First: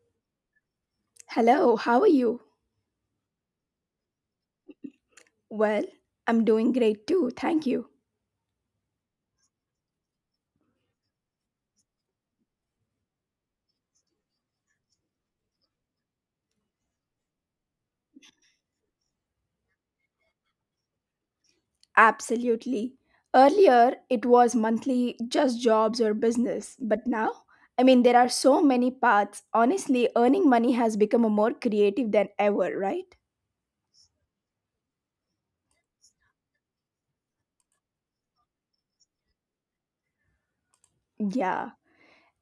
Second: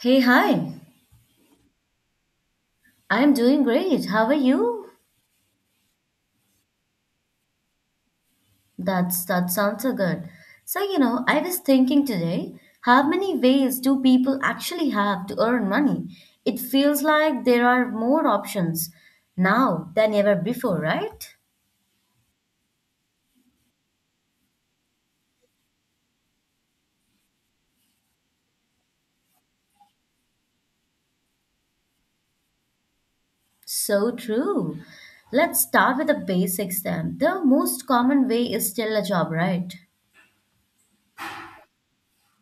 Hey, hi. Hello, how are you? I'm doing great. How are you? Well, I'm doing great too, thank you. That sounds so good. So, I was thinking today, how many ways do people actually have to earn money? It feels like there are more options now than ever before, right? Absolutely. Earlier, it was monthly just jobs or business, but now, I mean, there are so many paths. Honestly, earning money has become a more creative than ever, right? So true. Let's start with the basics then. The most common way is still a job, right? Yeah.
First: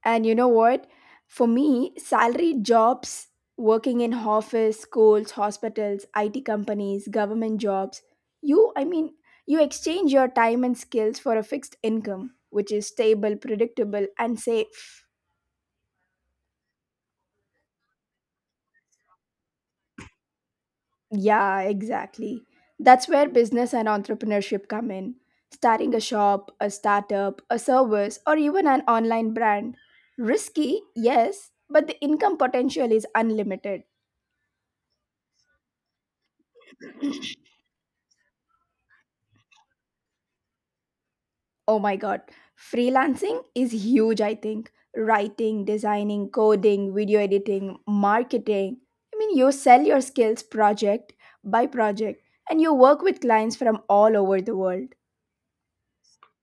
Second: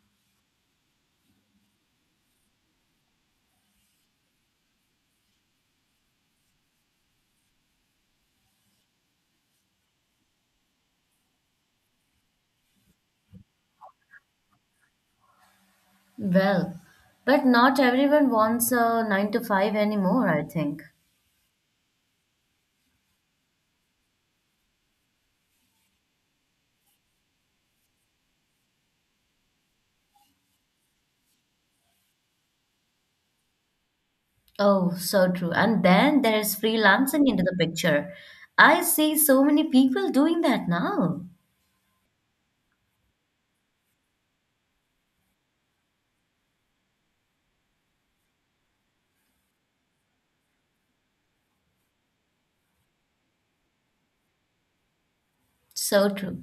And you know what? For me, salary jobs working in office, schools, hospitals, IT companies, government jobs, you I mean, you exchange your time and skills for a fixed income which is stable, predictable and safe. Well, but not everyone wants a 9 to 5 anymore, I think. Yeah, exactly. That's where business and entrepreneurship come in. Starting a shop, a startup, a service or even an online brand. Risky, yes, but the income potential is unlimited. Oh, so true. And then there is freelancing into the picture. I see so many people doing that now. Oh my god, freelancing is huge, I think. Writing, designing, coding, video editing, marketing. I mean, you sell your skills project by project and you work with clients from all over the world. So true.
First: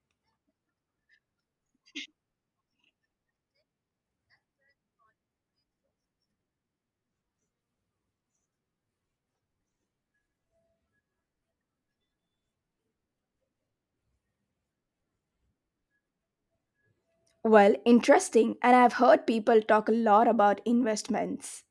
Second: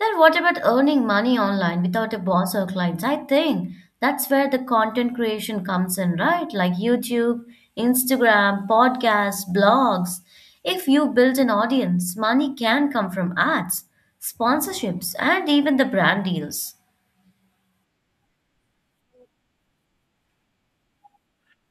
Then what about earning money online without a boss or clients? I think that's where the content creation comes in, right? Like YouTube, Instagram, podcasts, blogs. If you build an audience, money can come from ads, sponsorships, and even the brand deals. Well, interesting, and I've heard people talk a lot about investments.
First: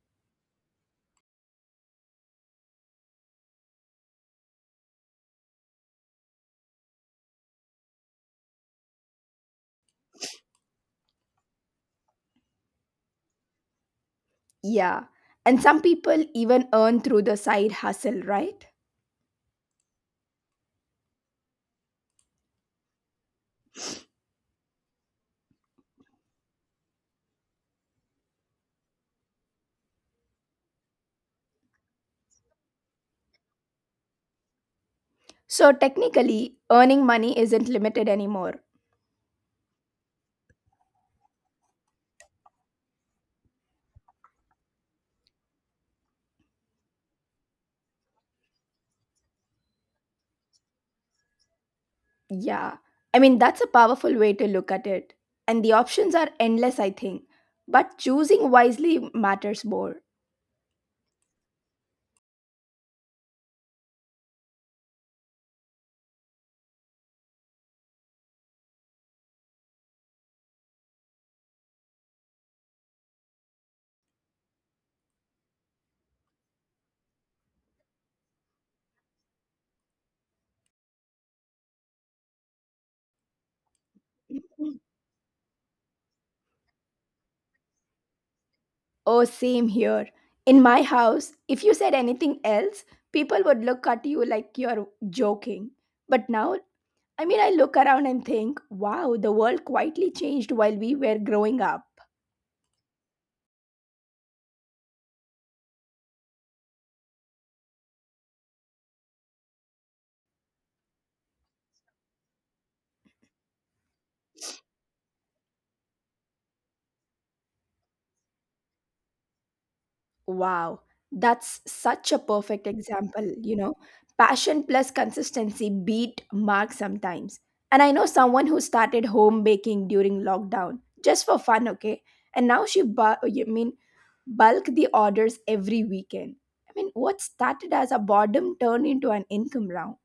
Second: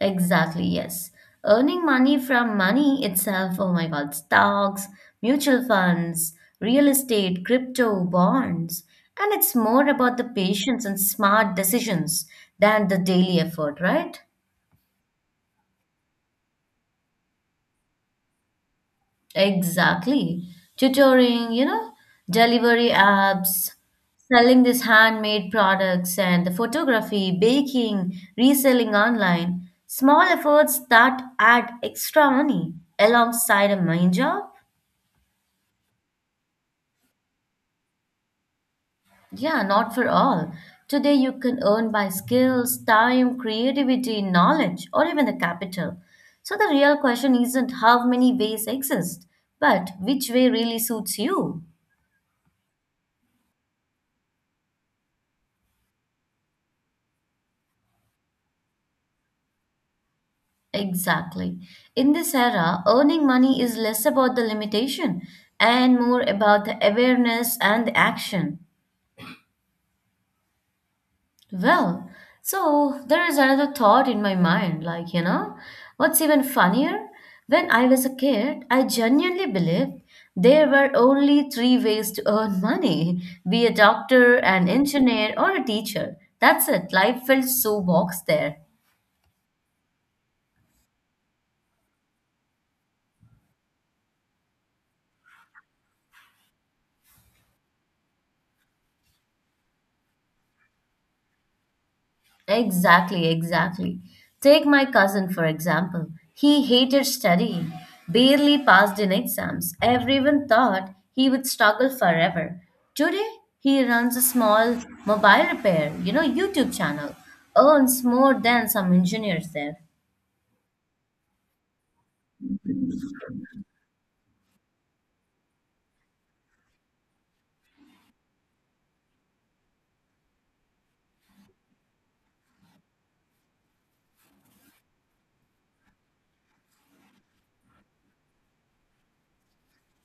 Exactly, yes. Earning money from money itself, oh my God, stocks, mutual funds, real estate, crypto, bonds. And it's more about the patience and smart decisions than the daily effort, right? Yeah, and some people even earn through the side hustle, right? Exactly. Tutoring, delivery apps, selling these handmade products and the photography, baking, reselling online. Small efforts that add extra money alongside a main job. So, technically, earning money isn't limited anymore. Yeah, not for all. Today, you can earn by skills, time, creativity, knowledge, or even the capital. So, the real question isn't how many ways exist, but which way really suits you. Yeah, I mean, that's a powerful way to look at it. And the options are endless, I think. But choosing wisely matters more. Exactly. In this era, earning money is less about the limitation and more about the awareness and the action. Well, so there is another thought in my mind, what's even funnier? When I was a kid, I genuinely believed there were only three ways to earn money, be a doctor, an Mhm. engineer, or a teacher. That's it. Life felt so boxed there. Oh, same here. In my house, if you said anything else, people would look at you like you're joking. But now, I mean, I look around and think, wow, the world quietly changed while we were growing up. Exactly, exactly. Take my cousin, for example. He hated studying, barely passed in exams. Everyone thought he would struggle forever. Today, he runs a small mobile repair, YouTube channel, earns more than some engineers there. Wow, that's such a perfect example. You know, passion plus consistency beat Mark sometimes. And I know someone who started home baking during lockdown just for fun, okay? And now she, bulk the orders every weekend. I mean, what started as a boredom turned into an income round.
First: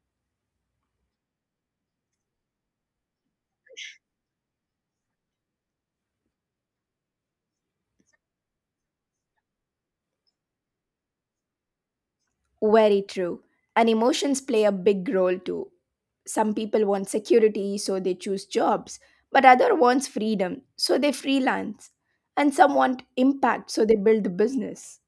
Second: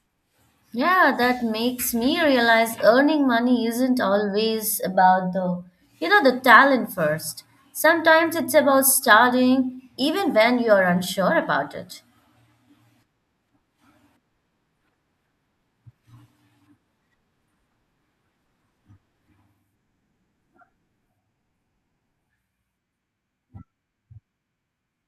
Yeah, that makes me realize earning money isn't always about the talent first. Sometimes it's about starting even when you're unsure about it. Very true. And emotions play a big role too. Some people want security, so they choose jobs, but other wants freedom, so they freelance. And some want impact, so they build the business.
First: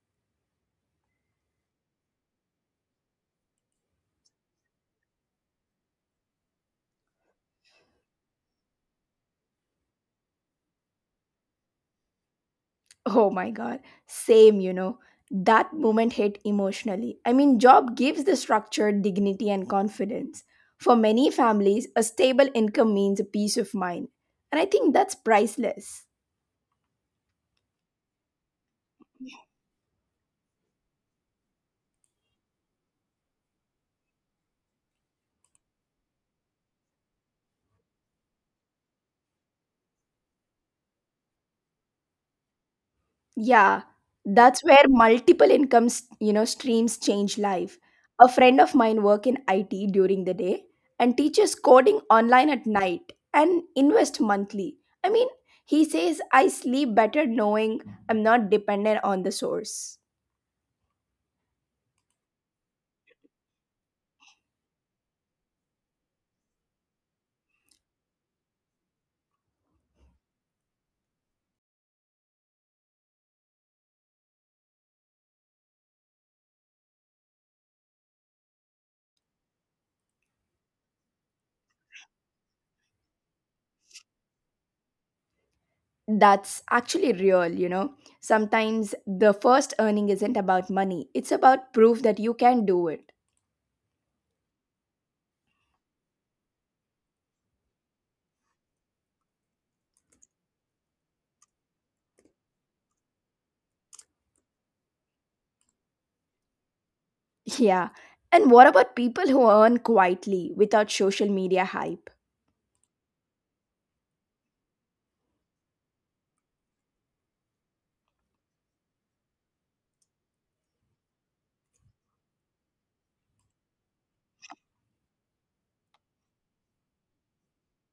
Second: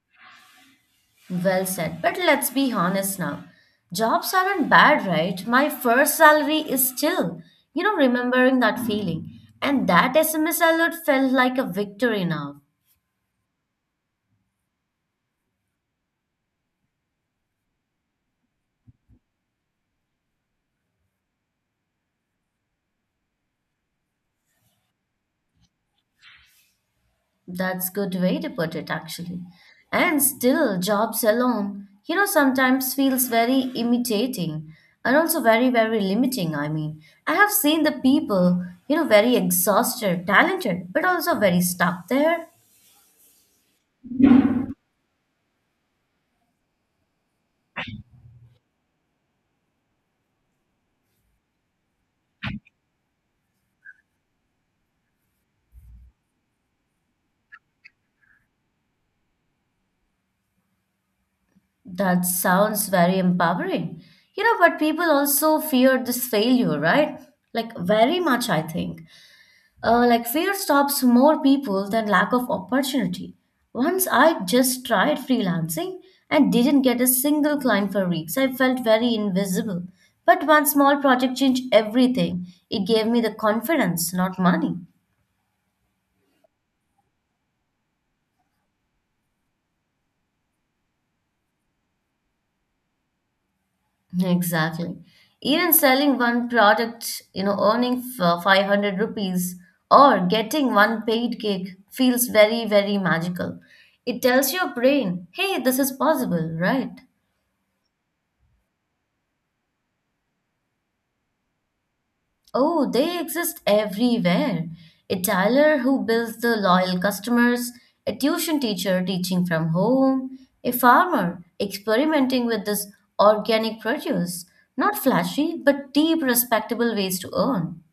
Well said. But let's be honest now. Jobs aren't bad, right? My first salary is still, remembering that feeling. And that SMS alert felt like a victory now. Oh my god, same, you know. That moment hit emotionally. I mean, job gives the structure, dignity, and confidence. For many families, a stable income means a peace of mind. And I think that's priceless. That's good way to put it, actually. And still, jobs alone, sometimes feels very imitating and also very, very limiting. I mean, I have seen the people, very exhausted, talented, but also very stuck there. Yeah, that's where multiple incomes, you know, streams change life. A friend of mine work in IT during the day and teaches coding online at night and invest monthly. I mean, he says I sleep better knowing I'm not dependent on the source. That sounds very empowering. You know, but people also fear this failure, right? Like, very much, I think. Like, fear stops more people than lack of opportunity. Once I just tried freelancing and didn't get a single client for weeks, I felt very invisible. But one small project changed everything. It gave me the confidence, not money. That's actually real, you know. Sometimes the first earning isn't about money. It's about proof that you can do it. Exactly. Even selling one product, 500 rupees or getting one paid gig feels very, very magical. It tells your brain, hey, this is possible, right? Yeah. And what about people who earn quietly without social media hype? Oh, they exist everywhere. A tailor who builds the loyal customers, a tuition teacher teaching from home, a farmer experimenting with this organic produce. Not flashy, but deep, respectable ways to earn.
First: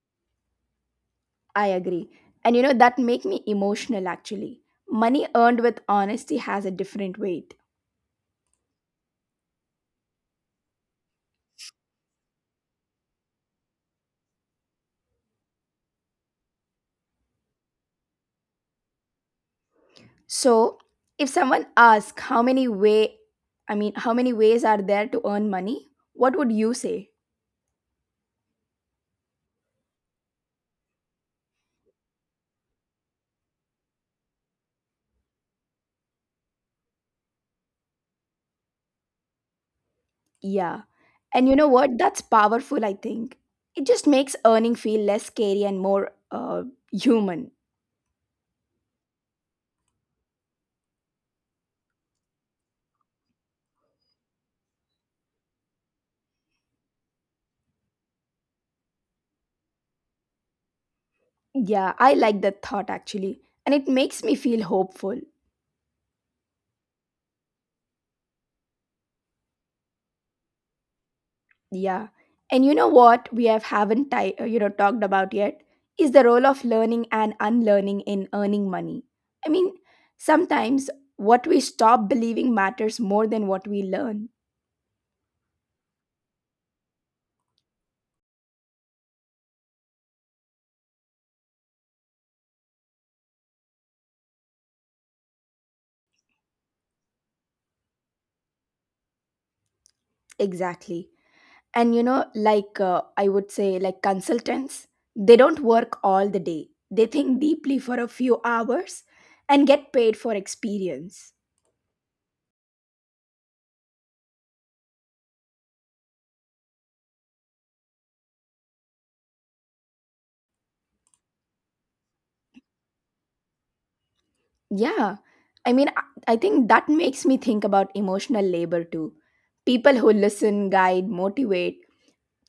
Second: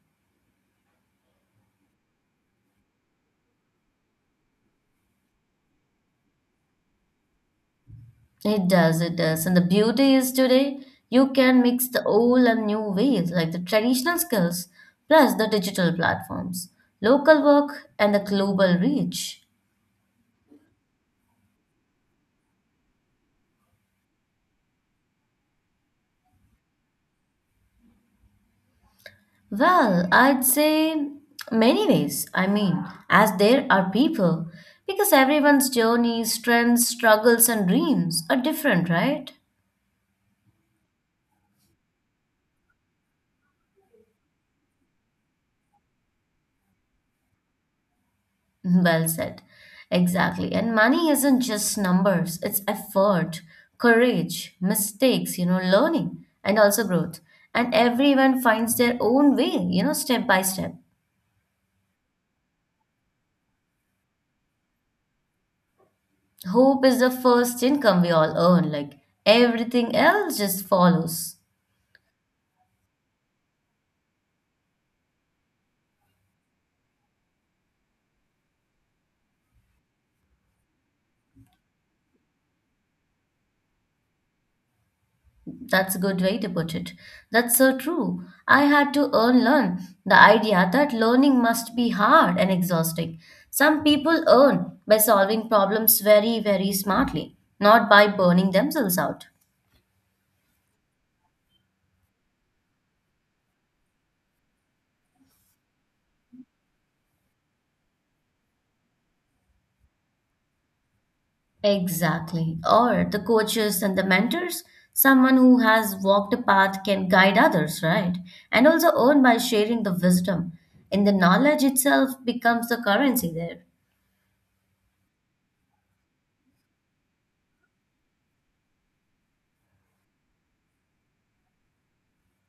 I agree. And you know, that make me emotional actually. Money earned with honesty has a different weight. It does, it does. And the beauty is today, you can mix the old and new ways, like the traditional skills plus the digital platforms, local work, and the global reach. So if someone asks how many way I mean how many ways are there to earn money, what would you say? Well, I'd say many ways. I mean, as there are people, because everyone's journeys, trends, struggles, and dreams are different, right? Yeah. And you know what? That's powerful, I think. It just makes earning feel less scary and more human. Well said. Exactly. And money isn't just numbers, it's effort, courage, mistakes, learning, and also growth. And everyone finds their own way, step by step. Yeah, I like that thought actually. And it makes me feel hopeful. Hope is the first income we all earn, like everything else just follows. Yeah. And you know what we haven't you know talked about yet is the role of learning and unlearning in earning money. I mean, sometimes what we stop believing matters more than what we learn. That's a good way to put it. That's so true. I had to earn learn the idea that learning must be hard and exhausting. Some people earn by solving problems very, very smartly, not by burning themselves out. Exactly. And you know like I would say like consultants, they don't work all the day. They think deeply for a few hours and get paid for experience. Exactly. Or the coaches and the mentors, someone who has walked a path can guide others, right? And also earn by sharing the wisdom. And the knowledge itself becomes the currency there. Yeah. I mean, I think that makes me think about emotional labor too. People who listen, guide, motivate,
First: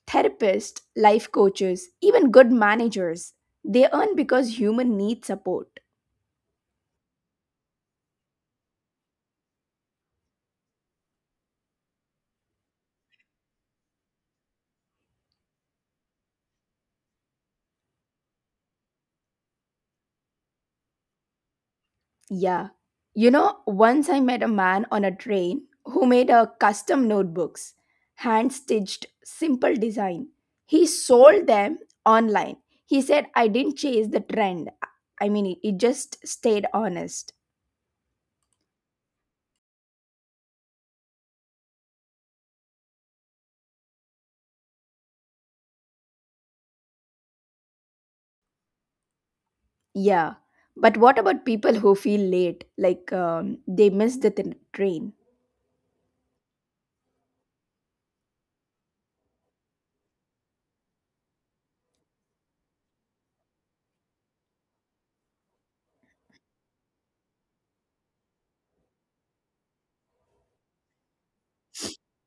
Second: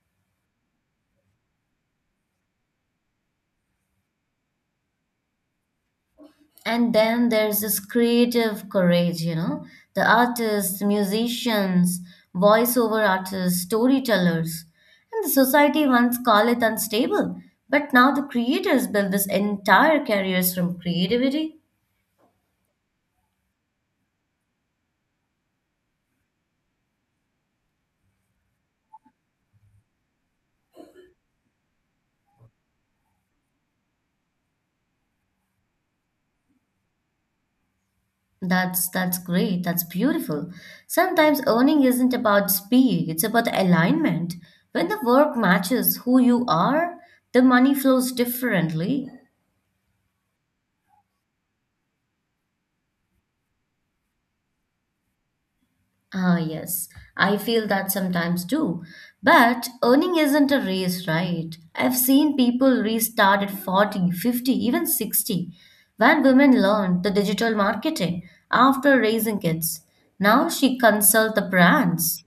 therapists, life coaches, even good managers, they earn because human need support. And then there's this creative courage, the artists, musicians, voiceover artists, storytellers. And the society once called it unstable, but now the creators build this entire careers from creativity. Yeah. You know, once I met a man on a train who made a custom notebooks, hand-stitched, simple design. He sold them online. He said I didn't chase the trend. I mean, it just stayed honest. That's great. That's beautiful. Sometimes earning isn't about speed, it's about alignment. When the work matches who you are, the money flows differently. Yeah. But what about people who feel late, like they miss the train? Ah, yes, I feel that sometimes too. But earning isn't a race, right? I've seen people restart at 40, 50, even 60 when women learned the digital marketing after raising kids. Now she consult the brands.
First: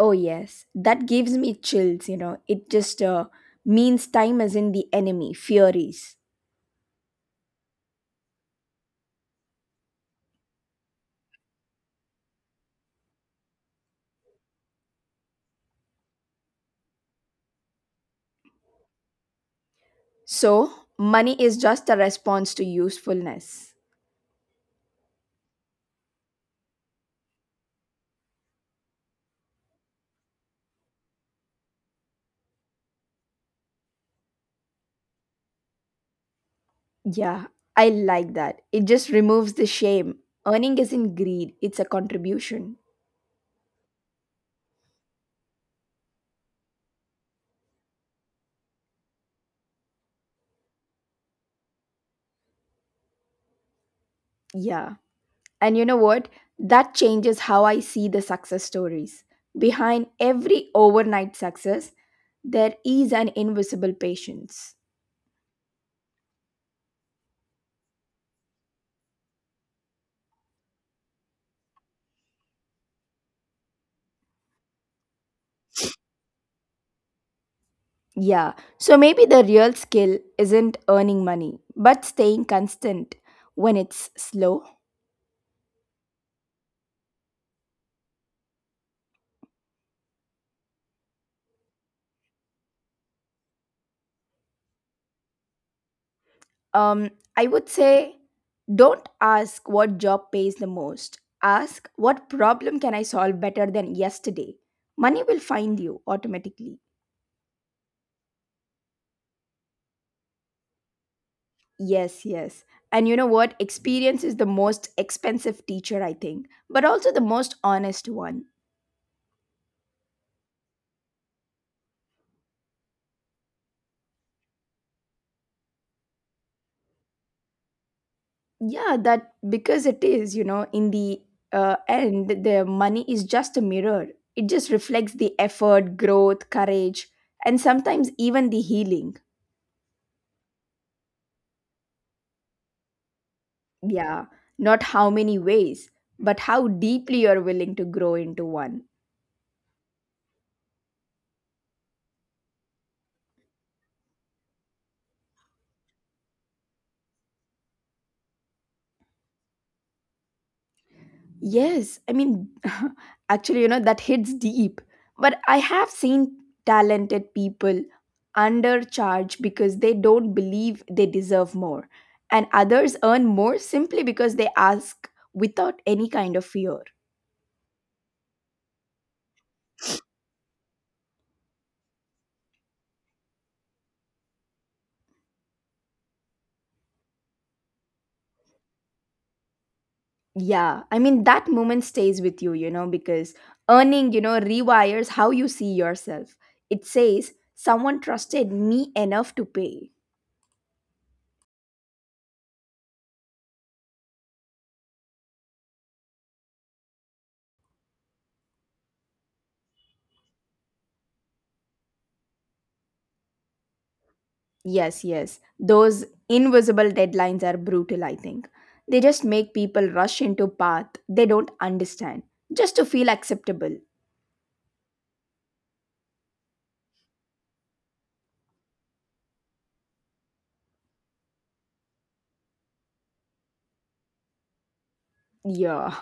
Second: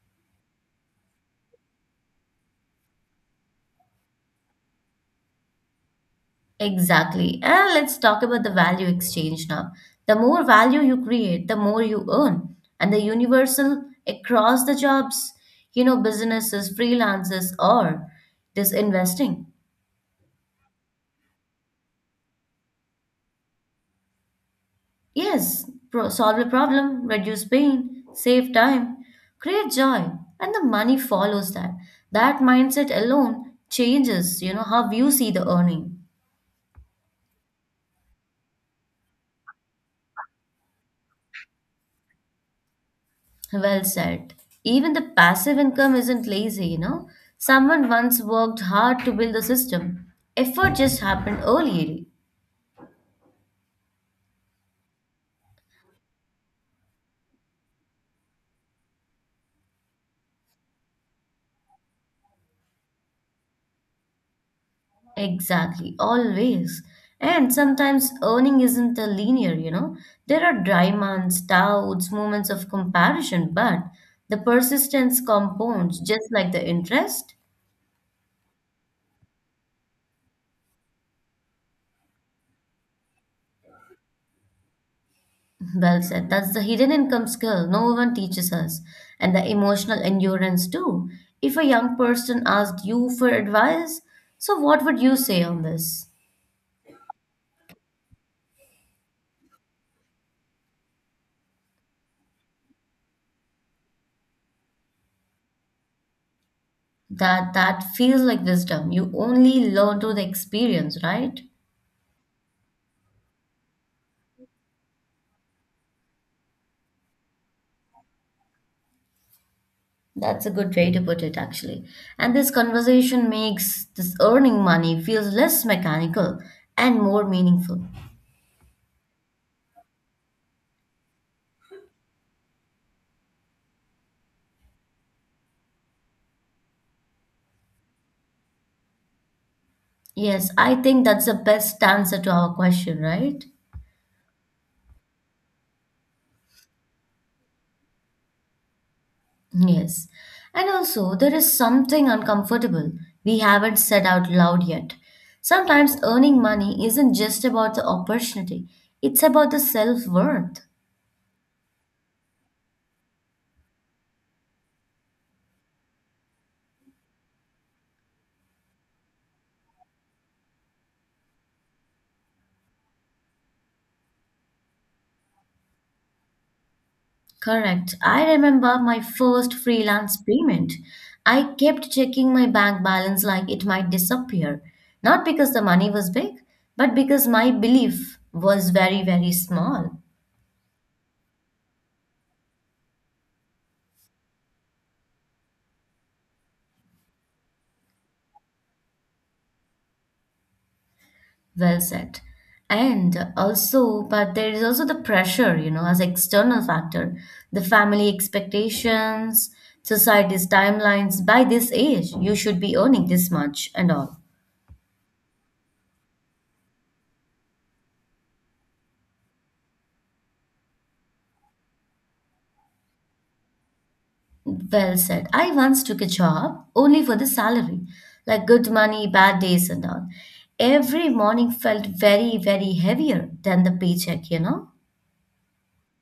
Oh, yes. That gives me chills, you know. It just means time is in the enemy, furies. Exactly. And let's talk about the value exchange now. The more value you create, the more you earn. And the universal across the jobs, businesses, freelancers, or this investing. So, money is just a response to usefulness. Yes, solve a problem, reduce pain, save time, create joy, and the money follows that. That mindset alone changes, how you see the earning. Yeah, I like that. It just removes the shame. Earning isn't greed, it's a contribution. Well said. Even the passive income isn't lazy, you know. Someone once worked hard to build a system. Effort just happened early. Yeah. And you know what? That changes how I see the success stories. Behind every overnight success, there is an invisible patience. Exactly, always. And sometimes earning isn't a linear, you know. There are dry months, doubts, moments of comparison, but the persistence compounds just like the interest. Yeah, so maybe the real skill isn't earning money, but staying constant when it's slow. Well said. That's the hidden income skill no one teaches us, and the emotional endurance too. If a young person asked you for advice, so what would you say on this? Um, I would say don't ask what job pays the most. Ask what problem can I solve better than yesterday. Money will find you automatically. That feels like wisdom. You only learn through the experience, right? Yes, yes. And you know what? Experience is the most expensive teacher, I think, but also the most honest one. That's a good way to put it, actually. And this conversation makes this earning money feels less mechanical and more meaningful. Yeah, that because it is, you know, in the end, the money is just a mirror. It just reflects the effort, growth, courage, and sometimes even the healing. Yes, I think that's the best answer to our question, right? Yeah, not how many ways, but how deeply you're willing to grow into one. Yes. And also, there is something uncomfortable we haven't said out loud yet. Sometimes earning money isn't just about the opportunity, it's about the self worth. Yes, I mean, actually, you know, that hits deep. But I have seen talented people undercharge because they don't believe they deserve more, and others earn more simply because they ask without any kind of fear. Correct. I remember my first freelance payment. I kept checking my bank balance like it might disappear. Not because the money was big, but because my belief was very, very small. Yeah, I mean, that moment stays with you, you know, because earning, you know, rewires how you see yourself. It says, someone trusted me enough to pay. Well said. And also, but there is also the pressure, as external factor, the family expectations, society's timelines. By this age, you should be earning this much and all. Yes, yes. Those invisible deadlines are brutal, I think. They just make people rush into path they don't understand just to feel acceptable. Well said. I once took a job only for the salary, like good money, bad days, and all. Every morning felt very, very heavier than the paycheck, you know? Yeah.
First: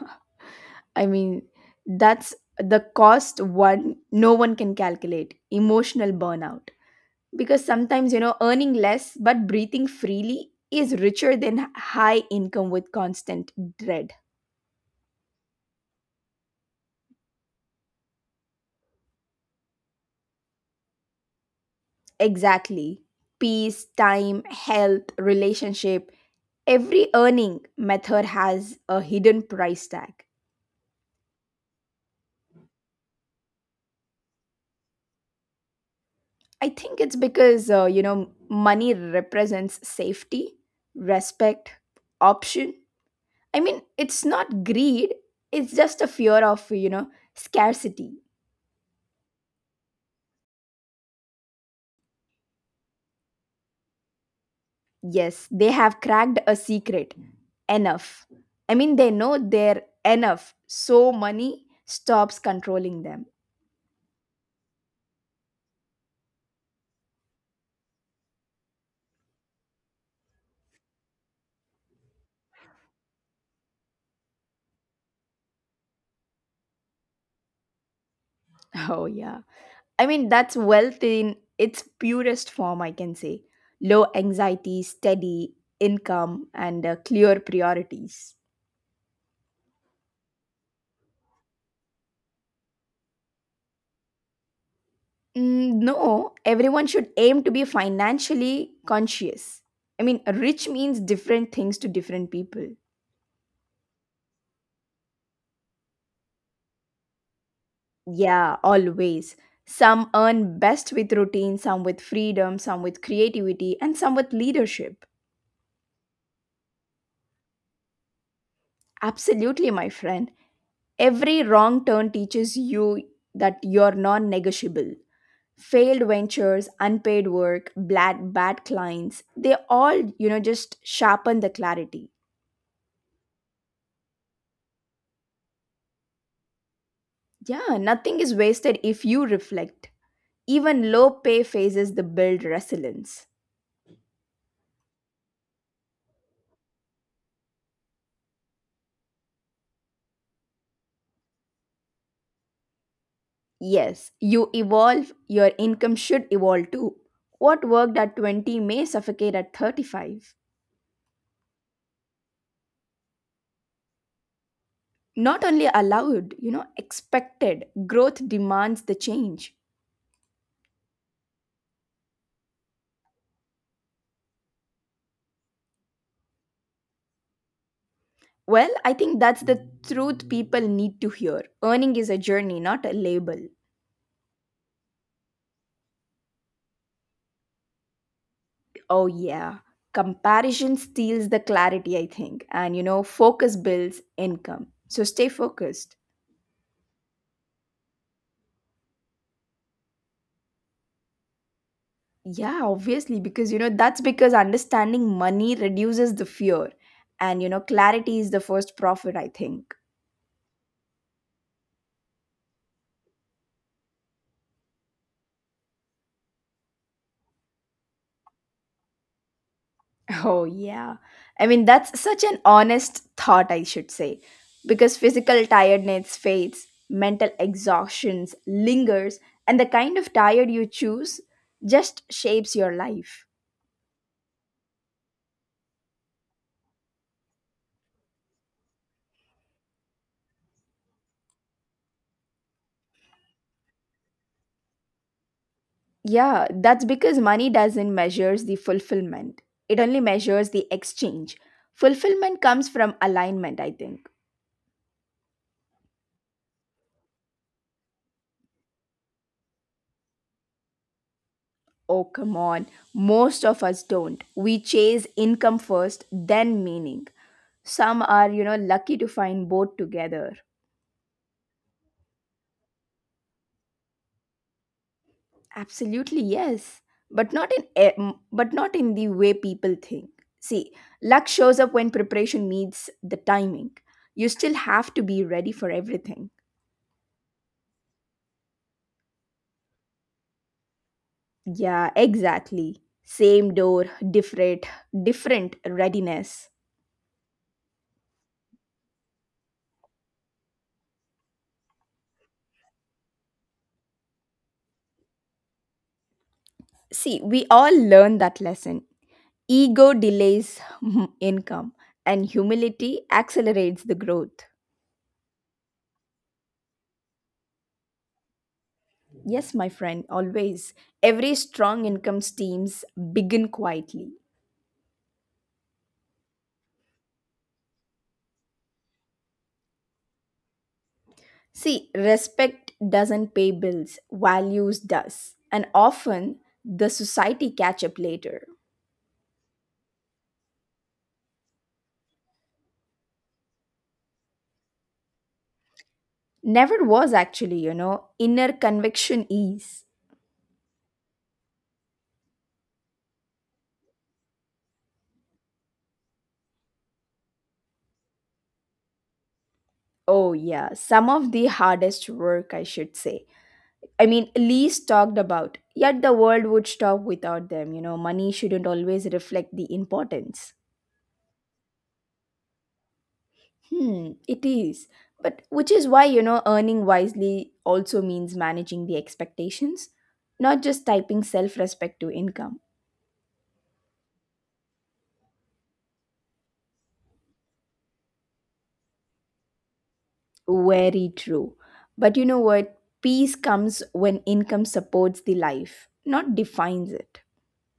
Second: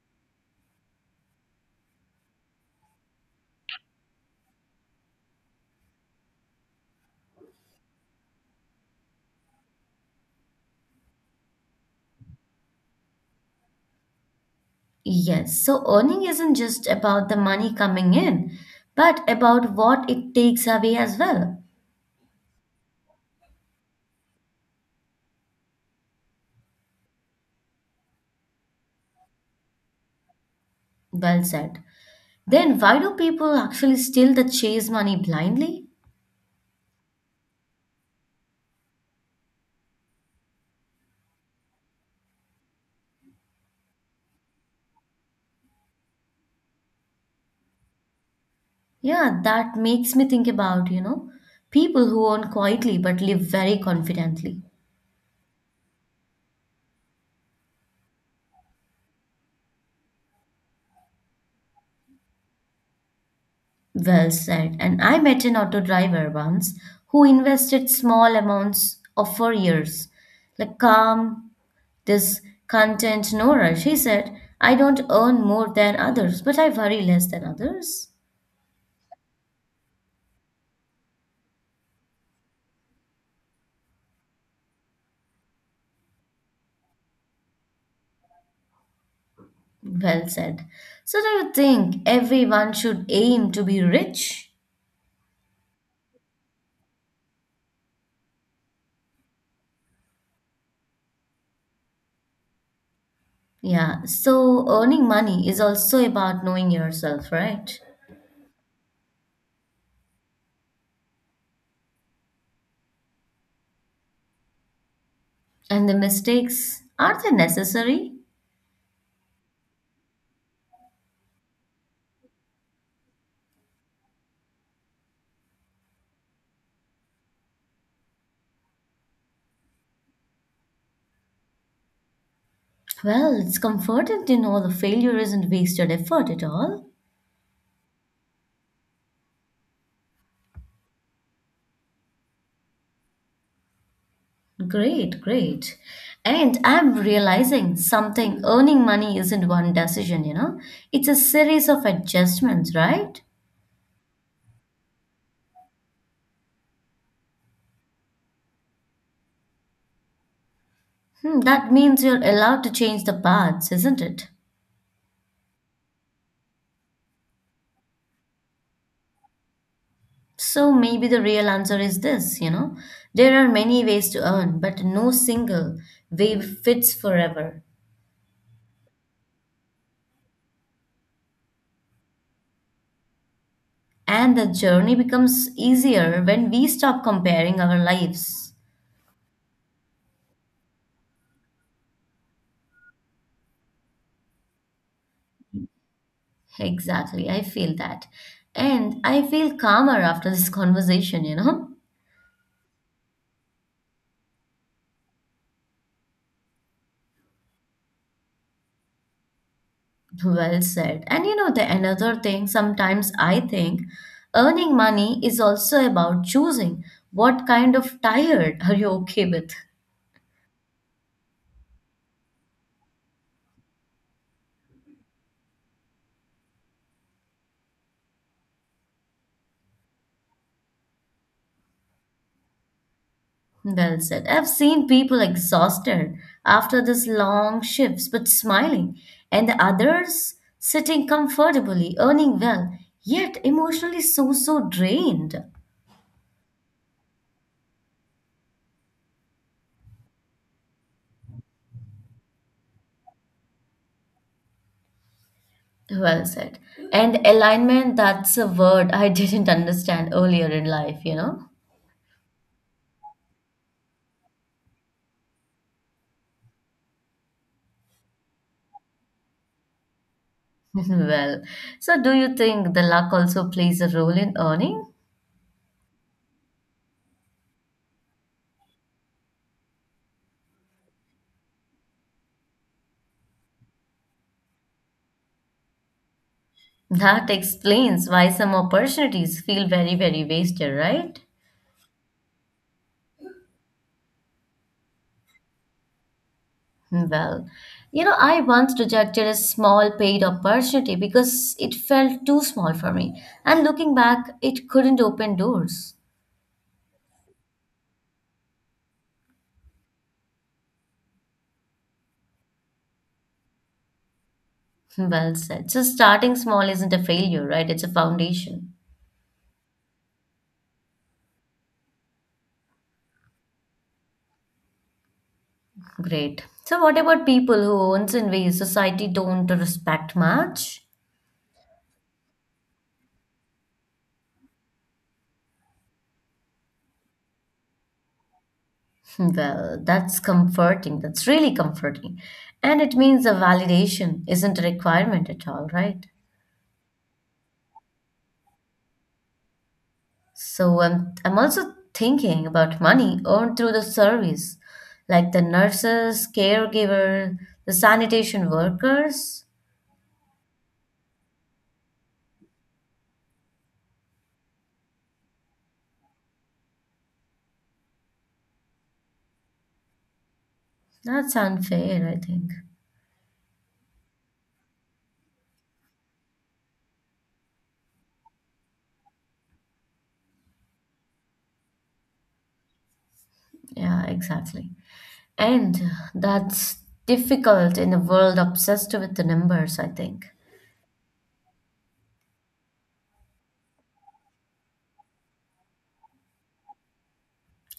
I mean, that's the cost one no one can calculate, emotional burnout. Because sometimes, you know, earning less but breathing freely is richer than high income with constant dread. Yes, so earning isn't just about the money coming in, but about what it takes away as well. Exactly. Peace, time, health, relationship every earning method has a hidden price tag. Well said. Then why do people actually still the chase money blindly? I think it's because, you know, money represents safety, respect, option. I mean, it's not greed, it's just a fear of, you know, scarcity. Yeah, that makes me think about, people who earn quietly but live very confidently. Yes, they have cracked a secret. Enough. I mean, they know they're enough, so money stops controlling them. Well said. And I met an auto driver once who invested small amounts of for years. Like calm, this content, no rush. He said, I don't earn more than others, but I worry less than others. Oh, yeah. I mean, that's wealth in its purest form, I can say. Low anxiety, steady income, and clear priorities. Well said. So do you think everyone should aim to be rich? Mm, no, everyone should aim to be financially conscious. I mean, rich means different things to different people. Yeah, so earning money is also about knowing yourself, right? Yeah, always. Some earn best with routine, some with freedom, some with creativity, and some with leadership. And the mistakes, are they necessary? Absolutely, my friend. Every wrong turn teaches you that you're non negotiable. Failed ventures unpaid work bad clients they all you know just sharpen the clarity. Well, it's comforting to know the failure isn't wasted effort at all. Yeah nothing is wasted if you reflect even low pay phases the build resilience. Great, great. And I'm realizing something earning money isn't one decision, you know? It's a series of adjustments, right? Yes you evolve your income should evolve too. What worked at 20 may suffocate at 35. Hmm, that means you're allowed to change the paths, isn't it? Not only allowed you know expected growth demands the change. So maybe the real answer is this, you know? There are many ways to earn, but no single way fits forever. Well I think that's the truth people need to hear earning is a journey not a label. And the journey becomes easier when we stop comparing our lives. Oh, yeah. Comparison steals the clarity, I think. And, you know, focus builds income. So stay focused. Exactly, I feel that. And I feel calmer after this conversation, you know? Yeah, obviously, because, you know, that's because understanding money reduces the fear. And, you know, clarity is the first profit, I think. Well said. And you know, the another thing, sometimes I think earning money is also about choosing what kind of tired are you okay with. Oh, yeah. I mean, that's such an honest thought, I should say. Because physical tiredness fades, mental exhaustion lingers, and the kind of tired you choose just shapes your life. Well said. I've seen people exhausted after these long shifts but smiling, and the others sitting comfortably, earning well, yet emotionally so, so drained. Yeah, that's because money doesn't measures the fulfillment. It only measures the exchange. Fulfillment comes from alignment, I think. Well said. And alignment, that's a word I didn't understand earlier in life, you know? Oh, come on. Most of us don't. We chase income first, then meaning. Some are, you know, lucky to find both together. Well, so do you think the luck also plays a role in earning? Absolutely, yes. But not in but not in the way people think. See, luck shows up when preparation meets the timing. You still have to be ready for everything. That explains why some opportunities feel very, very wasted, right? Yeah, exactly. Same door, different, different readiness. Well, you know, I once rejected a small paid opportunity because it felt too small for me. And looking back, it couldn't open doors. See, we all learn that lesson. Ego delays income, and humility accelerates the growth. Well said. So starting small isn't a failure, right? It's a foundation. Yes, my friend, always. Every strong income teams begin quietly. Great. So what about people who owns in ways society don't respect much? See, respect doesn't pay bills, values does. And often the society catch up later. Hmm, well, that's comforting. That's really comforting. And it means the validation isn't a requirement at all, right? Never was actually, you know, inner conviction is. So I'm also thinking about money earned through the service, like the nurses, caregiver, the sanitation workers. Oh, yeah, some of the hardest work, I should say. I mean, least talked about, yet the world would stop without them. You know, money shouldn't always reflect the importance. That's unfair, I think. Hmm, it is. But which is why, you know, earning wisely also means managing the expectations, not just typing self respect to income. Yeah, exactly. And that's difficult in a world obsessed with the numbers, I think. Very true. But you know what? Peace comes when income supports the life, not defines it.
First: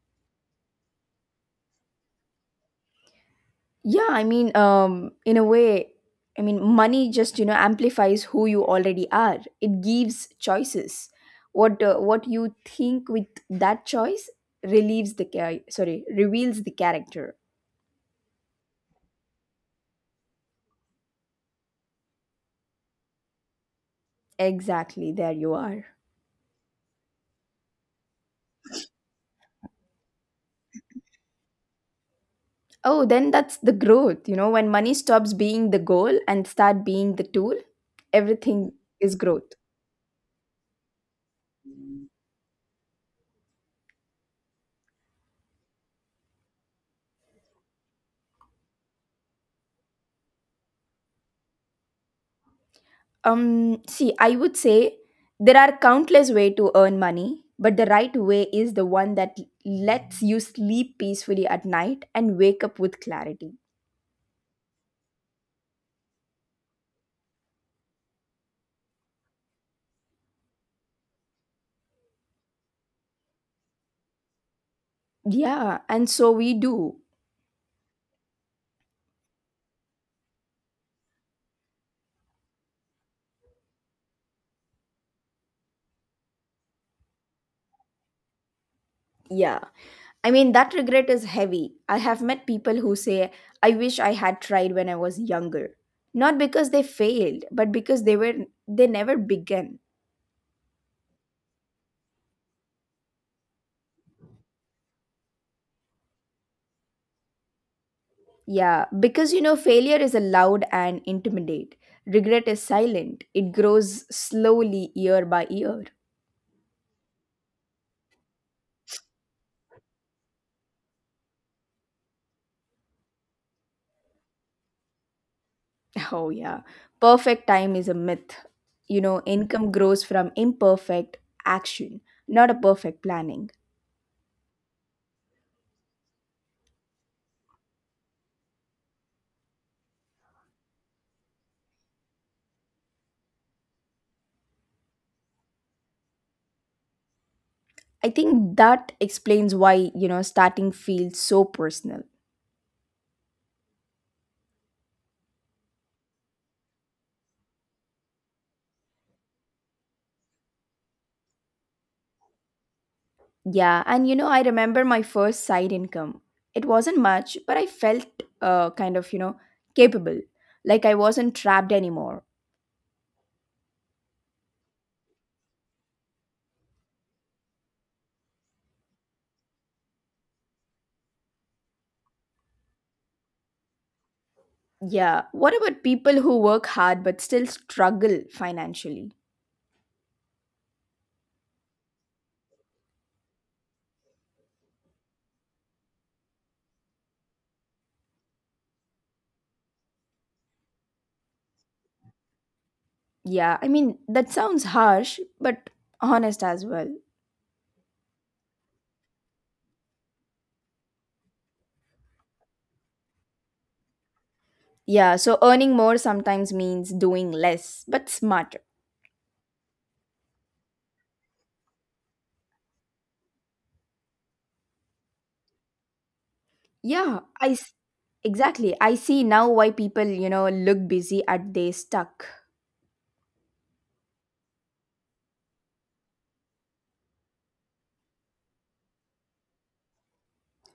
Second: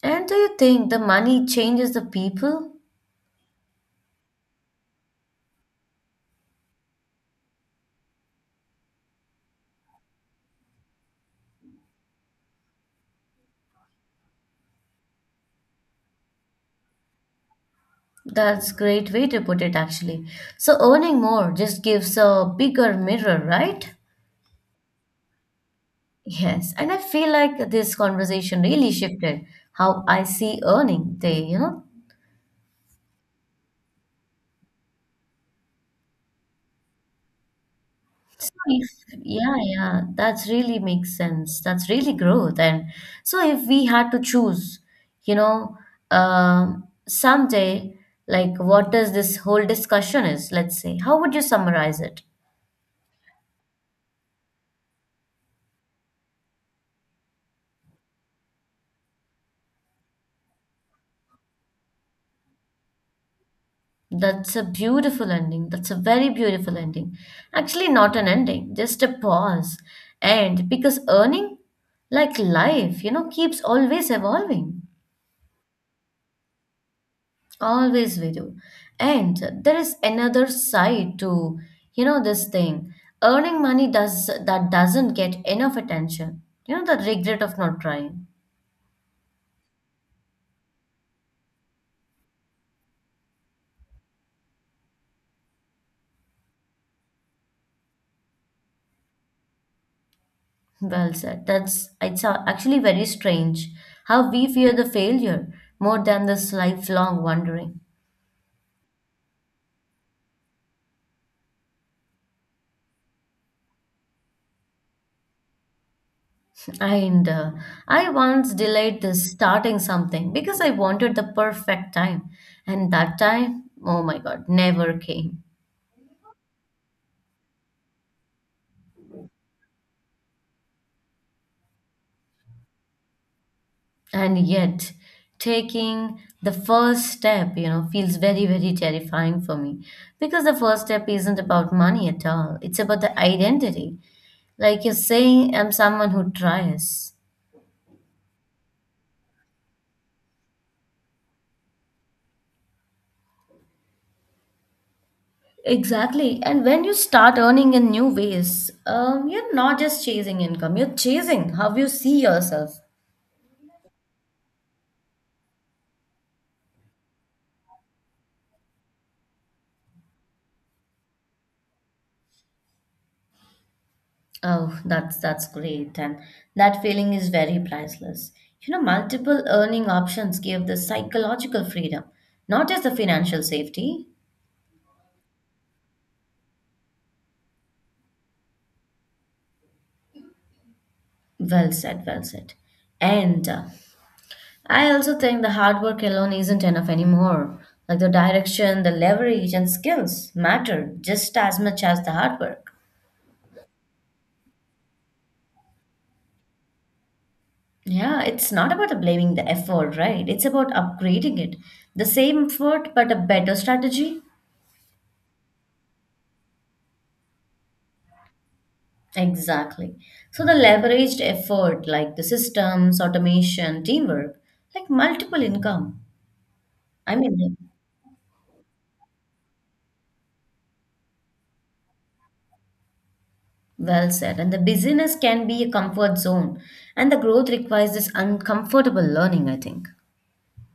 And do you think the money changes the people? Yeah, I mean, in a way, I mean, money just you know amplifies who you already are. It gives choices. What you think with that choice relieves the char- sorry reveals the character. That's great way to put it actually. So earning more just gives a bigger mirror, right? Exactly, there you are. Yes, and I feel like this conversation really shifted how I see earning. They, Oh, then that's the growth. You know, when money stops being the goal and start being the tool, everything If, is growth. yeah, yeah, that's really makes sense. That's really growth. And so, if we had to choose, you know, someday, like what does this whole discussion is, let's say, how would you summarize it? See, I would say there are countless ways to earn money, but the right way is the one that lets you sleep peacefully at night and wake up with clarity. That's a beautiful ending. That's a very beautiful ending. Actually, not an ending, just a pause. And because earning, like life, keeps always evolving. Yeah, and so we do. Always we do. And there is another side to, this thing. Earning money does that doesn't get enough attention. The regret of not trying. Yeah. I mean, that regret is heavy. I have met people who say, I wish I had tried when I was younger. Not because they failed, but because they never began. Well said. That's actually very strange how we fear the failure more than this lifelong wondering. Yeah, because failure is allowed and intimidate. Regret is silent, it grows slowly year by year. And I once delayed this starting something because I wanted the perfect time. And that time, oh my God, never came. Oh, yeah. Perfect time is a myth. Income grows from imperfect action, not a perfect planning. And yet taking the first step, feels very, very terrifying for me, because the first step isn't about money at all. It's about the identity, like you're saying, I'm someone who tries. I think that explains why, starting feels so personal. Exactly. And when you start earning in new ways, you're not just chasing income, you're chasing how you see yourself. Yeah, and you know, I remember my first side income. It wasn't much, but I felt kind of, capable. Like I wasn't trapped anymore. Oh, that's great, and that feeling is very priceless. You know, multiple earning options give the psychological freedom, not just the financial safety. Yeah. What about people who work hard but still struggle financially? Well said, well said. And I also think the hard work alone isn't enough anymore. Like the direction, the leverage, and skills matter just as much as the hard work. Yeah. I mean, that sounds harsh, but honest as well. Yeah, it's not about blaming the effort, right? It's about upgrading it. The same effort, but a better strategy. Yeah. So earning more sometimes means doing less, but smarter. Exactly. So the leveraged effort, like the systems, automation, teamwork, like multiple income. I Yeah. Mean, Exactly. I see now why people, look busy at they stuck. well said. And the busyness can be a comfort zone, and the growth requires this uncomfortable learning, I think.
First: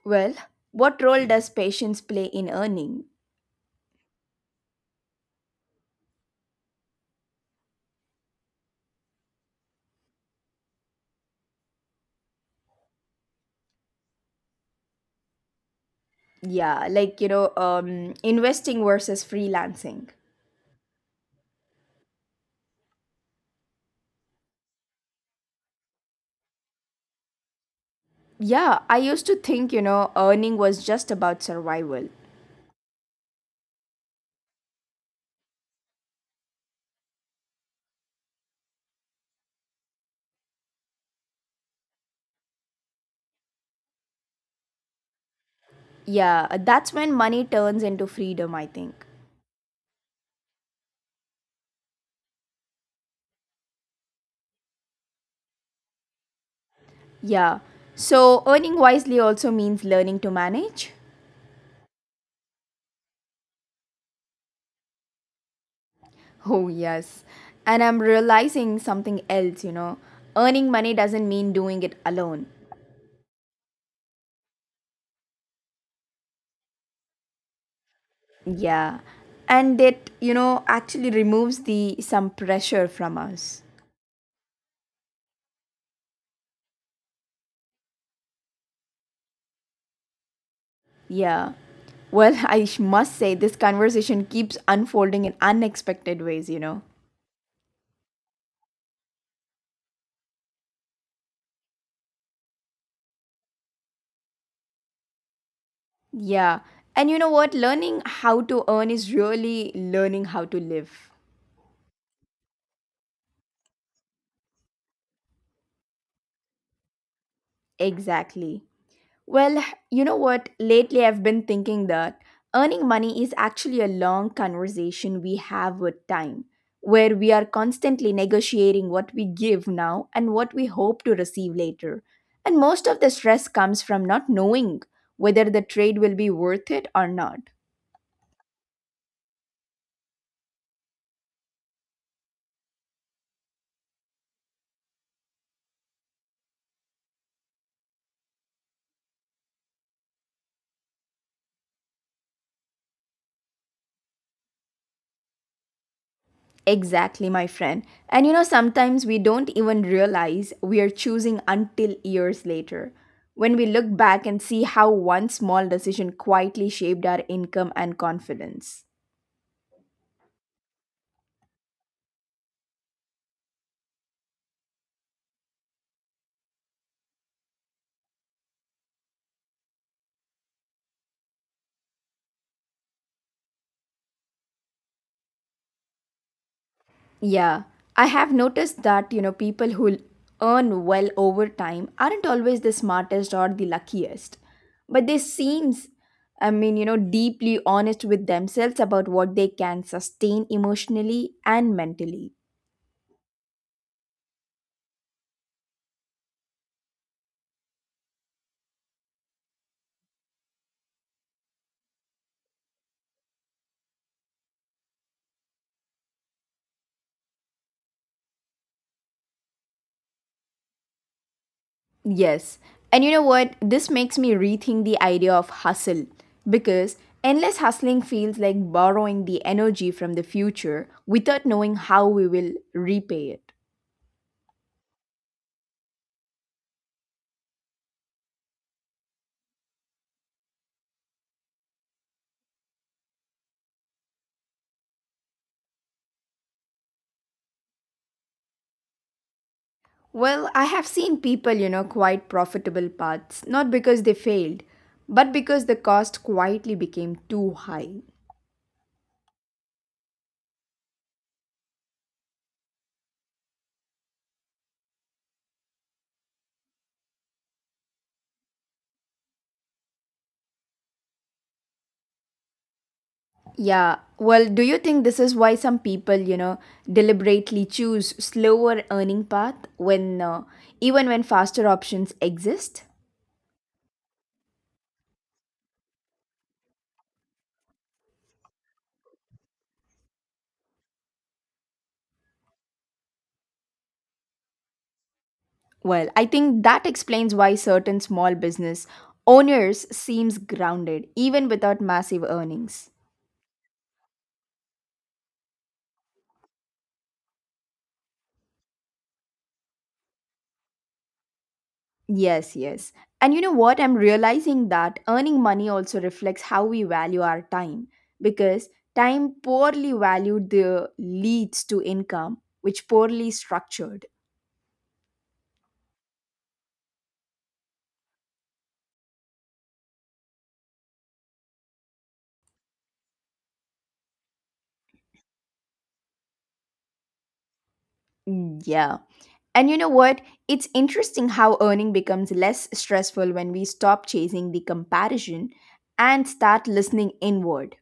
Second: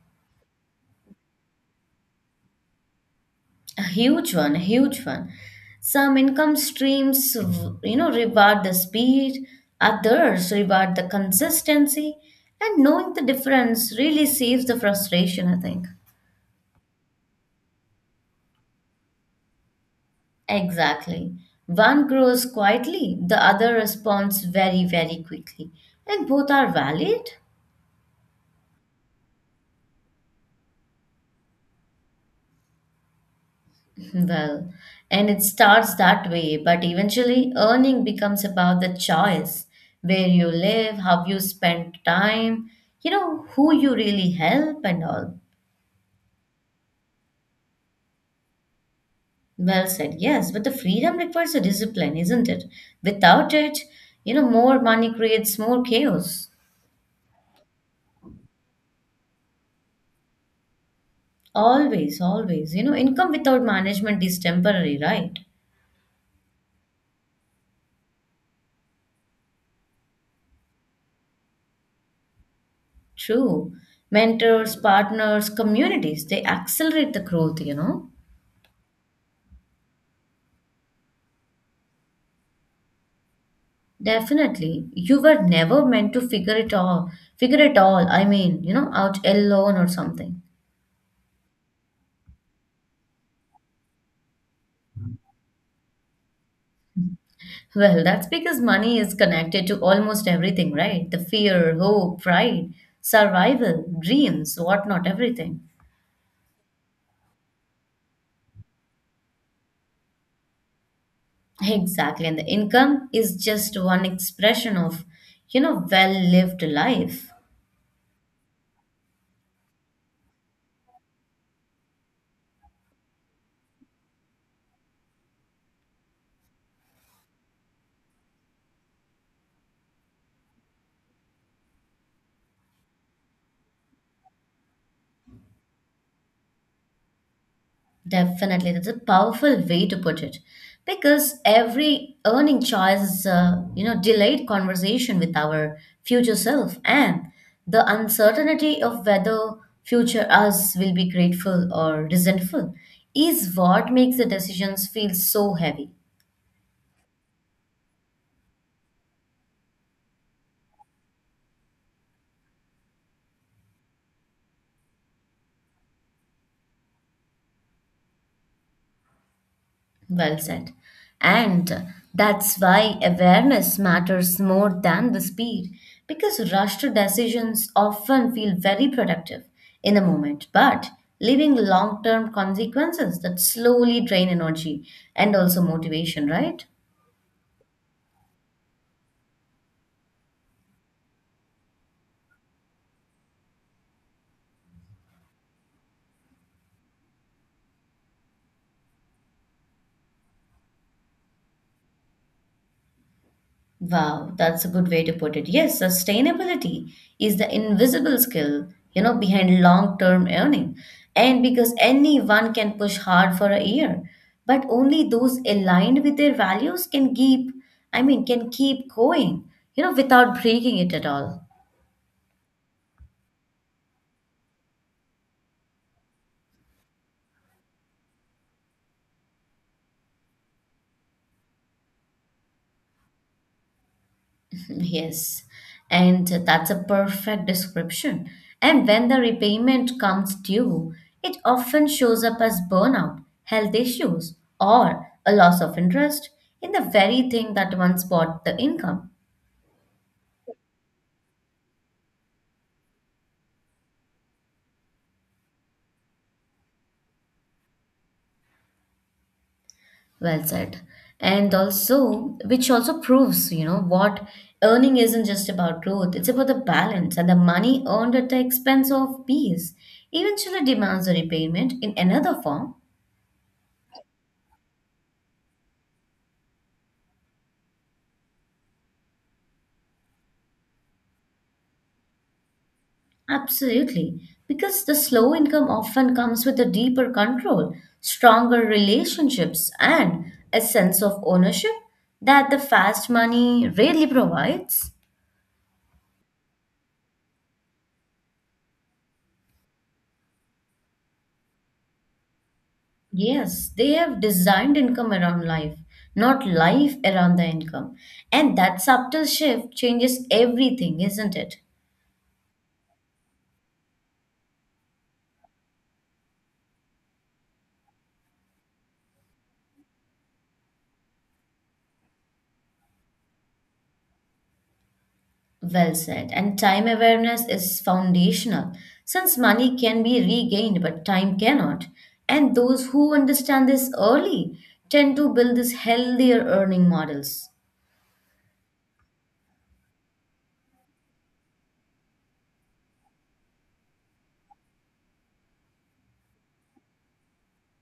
Well, what role does patience play in earning? A huge one, a huge one. Some income streams, you know, reward the speed, others reward the consistency, and knowing the difference really saves the frustration, I think. Yeah, like investing versus freelancing. Exactly. One grows quietly, the other responds very, very quickly. And both are valid? Yeah, I used to think, earning was just about survival. Well, and it starts that way, but eventually earning becomes about the choice: where you live, how you spend time, you know, who you really help, and all. Yeah, that's when money turns into freedom, I think. Well said, yes, but the freedom requires a discipline, isn't it? Without it, you know, more money creates more chaos. Yeah. So, earning wisely also means learning to manage. Always, always. You know, income without management is temporary, right? Oh, yes. And I'm realizing something else, you know. Earning money doesn't mean doing it alone. True. Mentors, partners, communities, they accelerate the growth, you know. Yeah. And it, actually removes the some pressure from us. Definitely. You were never meant to figure it all, you know, out alone or something. Yeah. Well, must say this conversation keeps unfolding in unexpected ways, you know. Well, that's because money is connected to almost everything, right? The fear, hope, pride, survival, dreams, whatnot, everything. Yeah. And you know what? Learning how to earn is really learning how to live. Exactly. And the income is just one expression of, you know, well lived life. Exactly. Well, you know what? Lately, I've been thinking that earning money is actually a long conversation we have with time, where we are constantly negotiating what we give now and what we hope to receive later. And most of the stress comes from not knowing whether the trade will be worth it or not. Definitely. That's a powerful way to put it. Because every earning choice is a, you know, delayed conversation with our future self, and the uncertainty of whether future us will be grateful or resentful is what makes the decisions feel so heavy. Exactly, my friend. And you know, sometimes we don't even realize we are choosing until years later. When we look back and see how one small decision quietly shaped our income and confidence. Well said. And that's why awareness matters more than the speed, because rushed decisions often feel very productive in the moment, but leaving long term consequences that slowly drain energy and also motivation, right? Yeah, I have noticed that, people who earn well over time aren't always the smartest or the luckiest. But they seems deeply honest with themselves about what they can sustain emotionally and mentally. Wow, that's a good way to put it. Yes, sustainability is the invisible skill, you know, behind long-term earning. And because anyone can push hard for a year, but only those aligned with their values can keep, can keep going, you know, without breaking it at all. Yes. And you know what? This makes me rethink the idea of hustle because endless hustling feels like borrowing the energy from the future without knowing how we will repay it. Yes, and that's a perfect description. And when the repayment comes due, it often shows up as burnout, health issues, or a loss of interest in the very thing that once brought the income. Well, I have seen people, quite profitable paths, not because they failed, but because the cost quietly became too high. Well said. And also, which also proves, you know, what earning isn't just about growth, it's about the balance, and the money earned at the expense of peace eventually demands a repayment in another form. Yeah, well, do you think this is why some people, deliberately choose slower earning path when even when faster options exist? Absolutely, because the slow income often comes with a deeper control, stronger relationships, and a sense of ownership that the fast money rarely provides. Well, I think that explains why certain small business owners seems grounded even without massive earnings. Yes, they have designed income around life, not life around the income. And that subtle shift changes everything, isn't it? Yes, yes. And you know what? I'm realizing that earning money also reflects how we value our time because time poorly valued the leads to income which poorly structured. Well said. And time awareness is foundational, since money can be regained, but time cannot. And those who understand this early tend to build these healthier earning models. Mm, yeah. And you know what? It's interesting how earning becomes less stressful when we stop chasing the comparison and start listening inward.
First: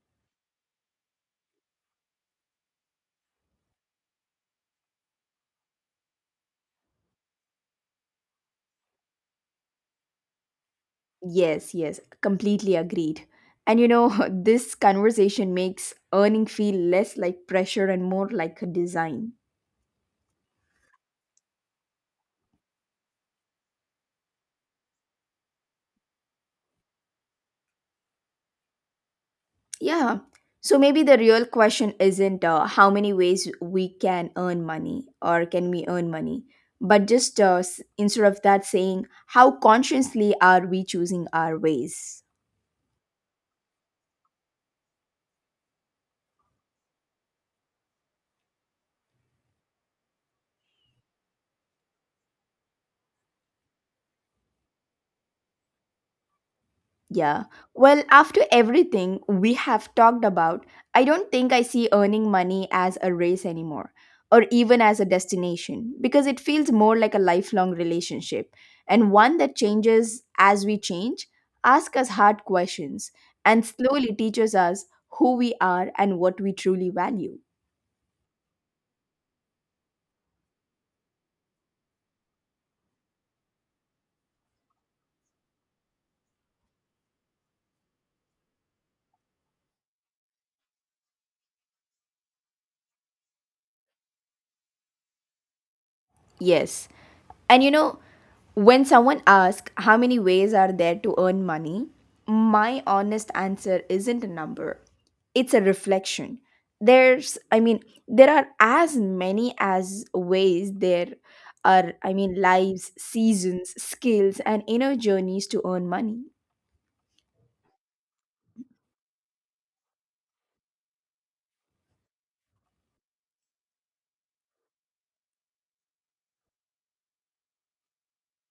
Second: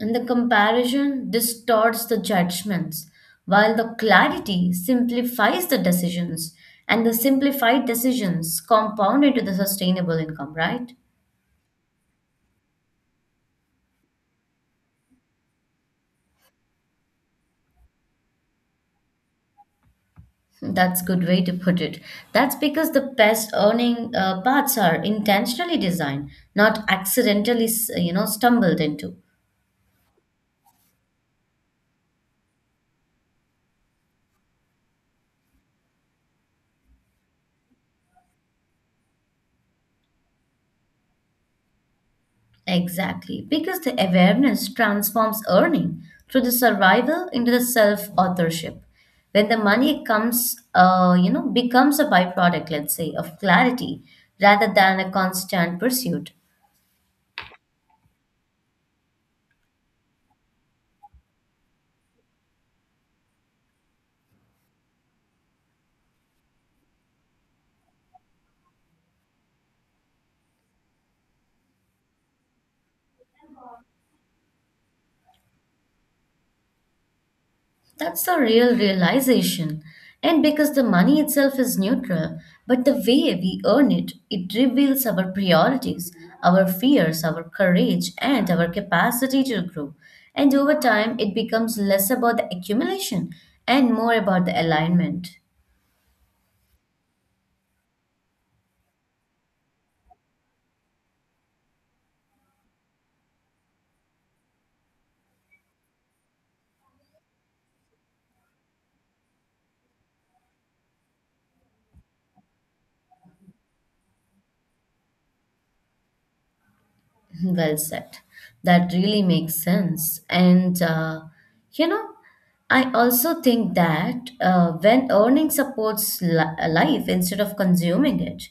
And the comparison distorts the judgments, while the clarity simplifies the decisions. And the simplified decisions compound into the sustainable income, right? Yes, yes, completely agreed. And you know, this conversation makes earning feel less like pressure and more like a design. That's good way to put it. That's because the best earning paths are intentionally designed, not accidentally, you know, stumbled into. Yeah. So maybe the real question isn't how many ways we can earn money or can we earn money, but just instead of that saying, how consciously are we choosing our ways? Exactly, because the awareness transforms earning through the survival into the self-authorship. When the money comes, you know, becomes a byproduct, let's say, of clarity rather than a constant pursuit. Yeah. Well, after everything we have talked about, I don't think I see earning money as a race anymore or even as a destination because it feels more like a lifelong relationship and one that changes as we change, ask us hard questions, and slowly teaches us who we are and what we truly value. That's the real realization. And because the money itself is neutral, but the way we earn it, it reveals our priorities, our fears, our courage, and our capacity to grow. And over time, it becomes less about the accumulation and more about the alignment. Yes, and you know, when someone asks how many ways are there to earn money, my honest answer isn't a number. It's a reflection. There's I mean, there are as many as ways there are lives, seasons, skills and inner journeys to earn money. Well said. That really makes sense. You know, I also think that when earning supports life instead of consuming it,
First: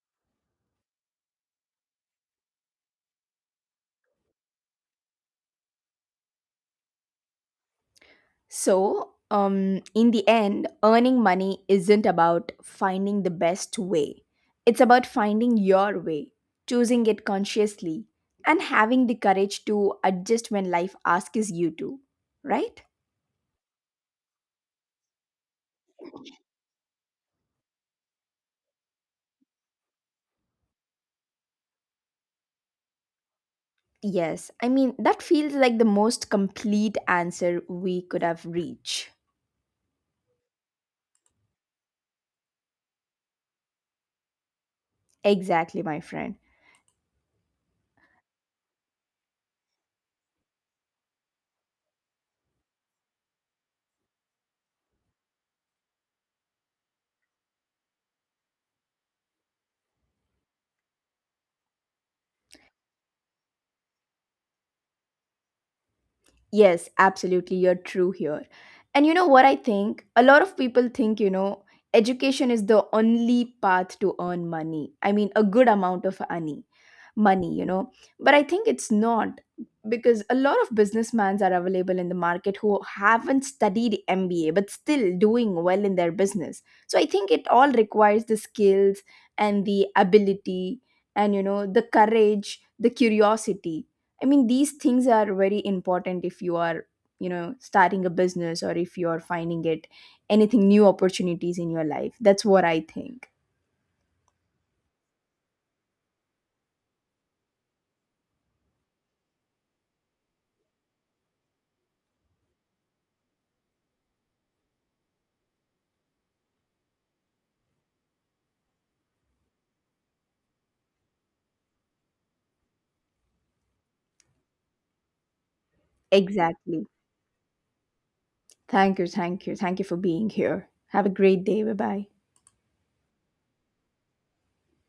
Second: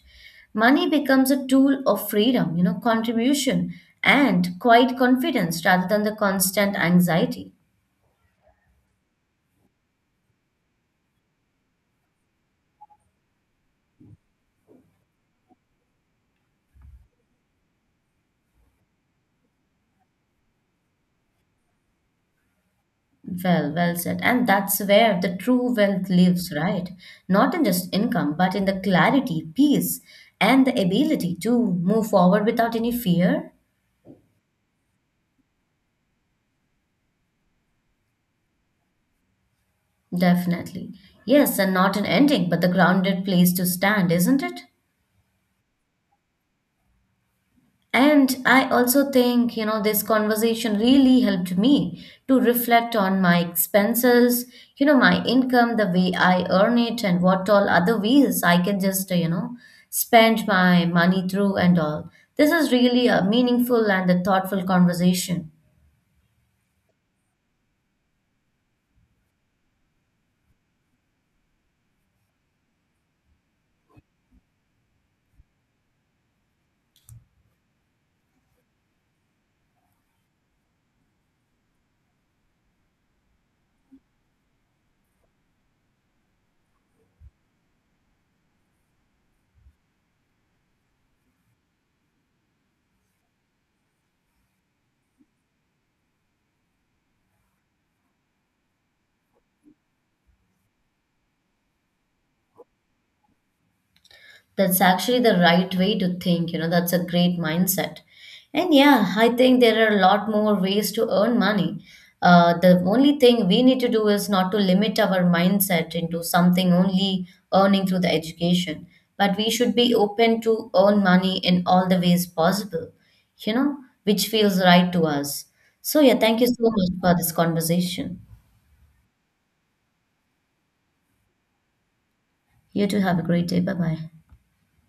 money becomes a tool of freedom, you know, contribution and quiet confidence rather than the constant anxiety. So, in the end, earning money isn't about finding the best way. It's about finding your way, choosing it consciously, and having the courage to adjust when life asks you to, right? Well, well said. And that's where the true wealth lives, right? Not in just income, but in the clarity, peace, and the ability to move forward without any fear. Yes, I mean, that feels like the most complete answer we could have reached. Definitely. Yes, and not an ending, but the grounded place to stand, isn't it? Exactly, my friend. And I also think, you know, this conversation really helped me to reflect on my expenses, you know, my income, the way I earn it, and what all other ways I can just, you know, spend my money through and all. This is really a meaningful and a thoughtful conversation. Yes, absolutely. You're true here. And you know what I think? A lot of people think, education is the only path to earn money. I mean, a good amount of money, you know. But I think it's not because a lot of businessmen are available in the market who haven't studied MBA but still doing well in their business. So I think it all requires the skills and the ability and, you know, the courage, the curiosity I mean, these things are very important if you are, you know, starting a business or if you are finding it anything new opportunities in your life. That's what I think. That's actually the right way to think, you know, that's a great mindset. And yeah, I think there are a lot more ways to earn money. The only thing we need to do is not to limit our mindset into something only earning through the education, but we should be open to earn money in all the ways possible, you know, which feels right to us. So yeah, thank you so Exactly. much for this conversation. Thank you. Thank you. Thank you for being here. Have a great day. Bye bye. You too, have a great day. Bye bye.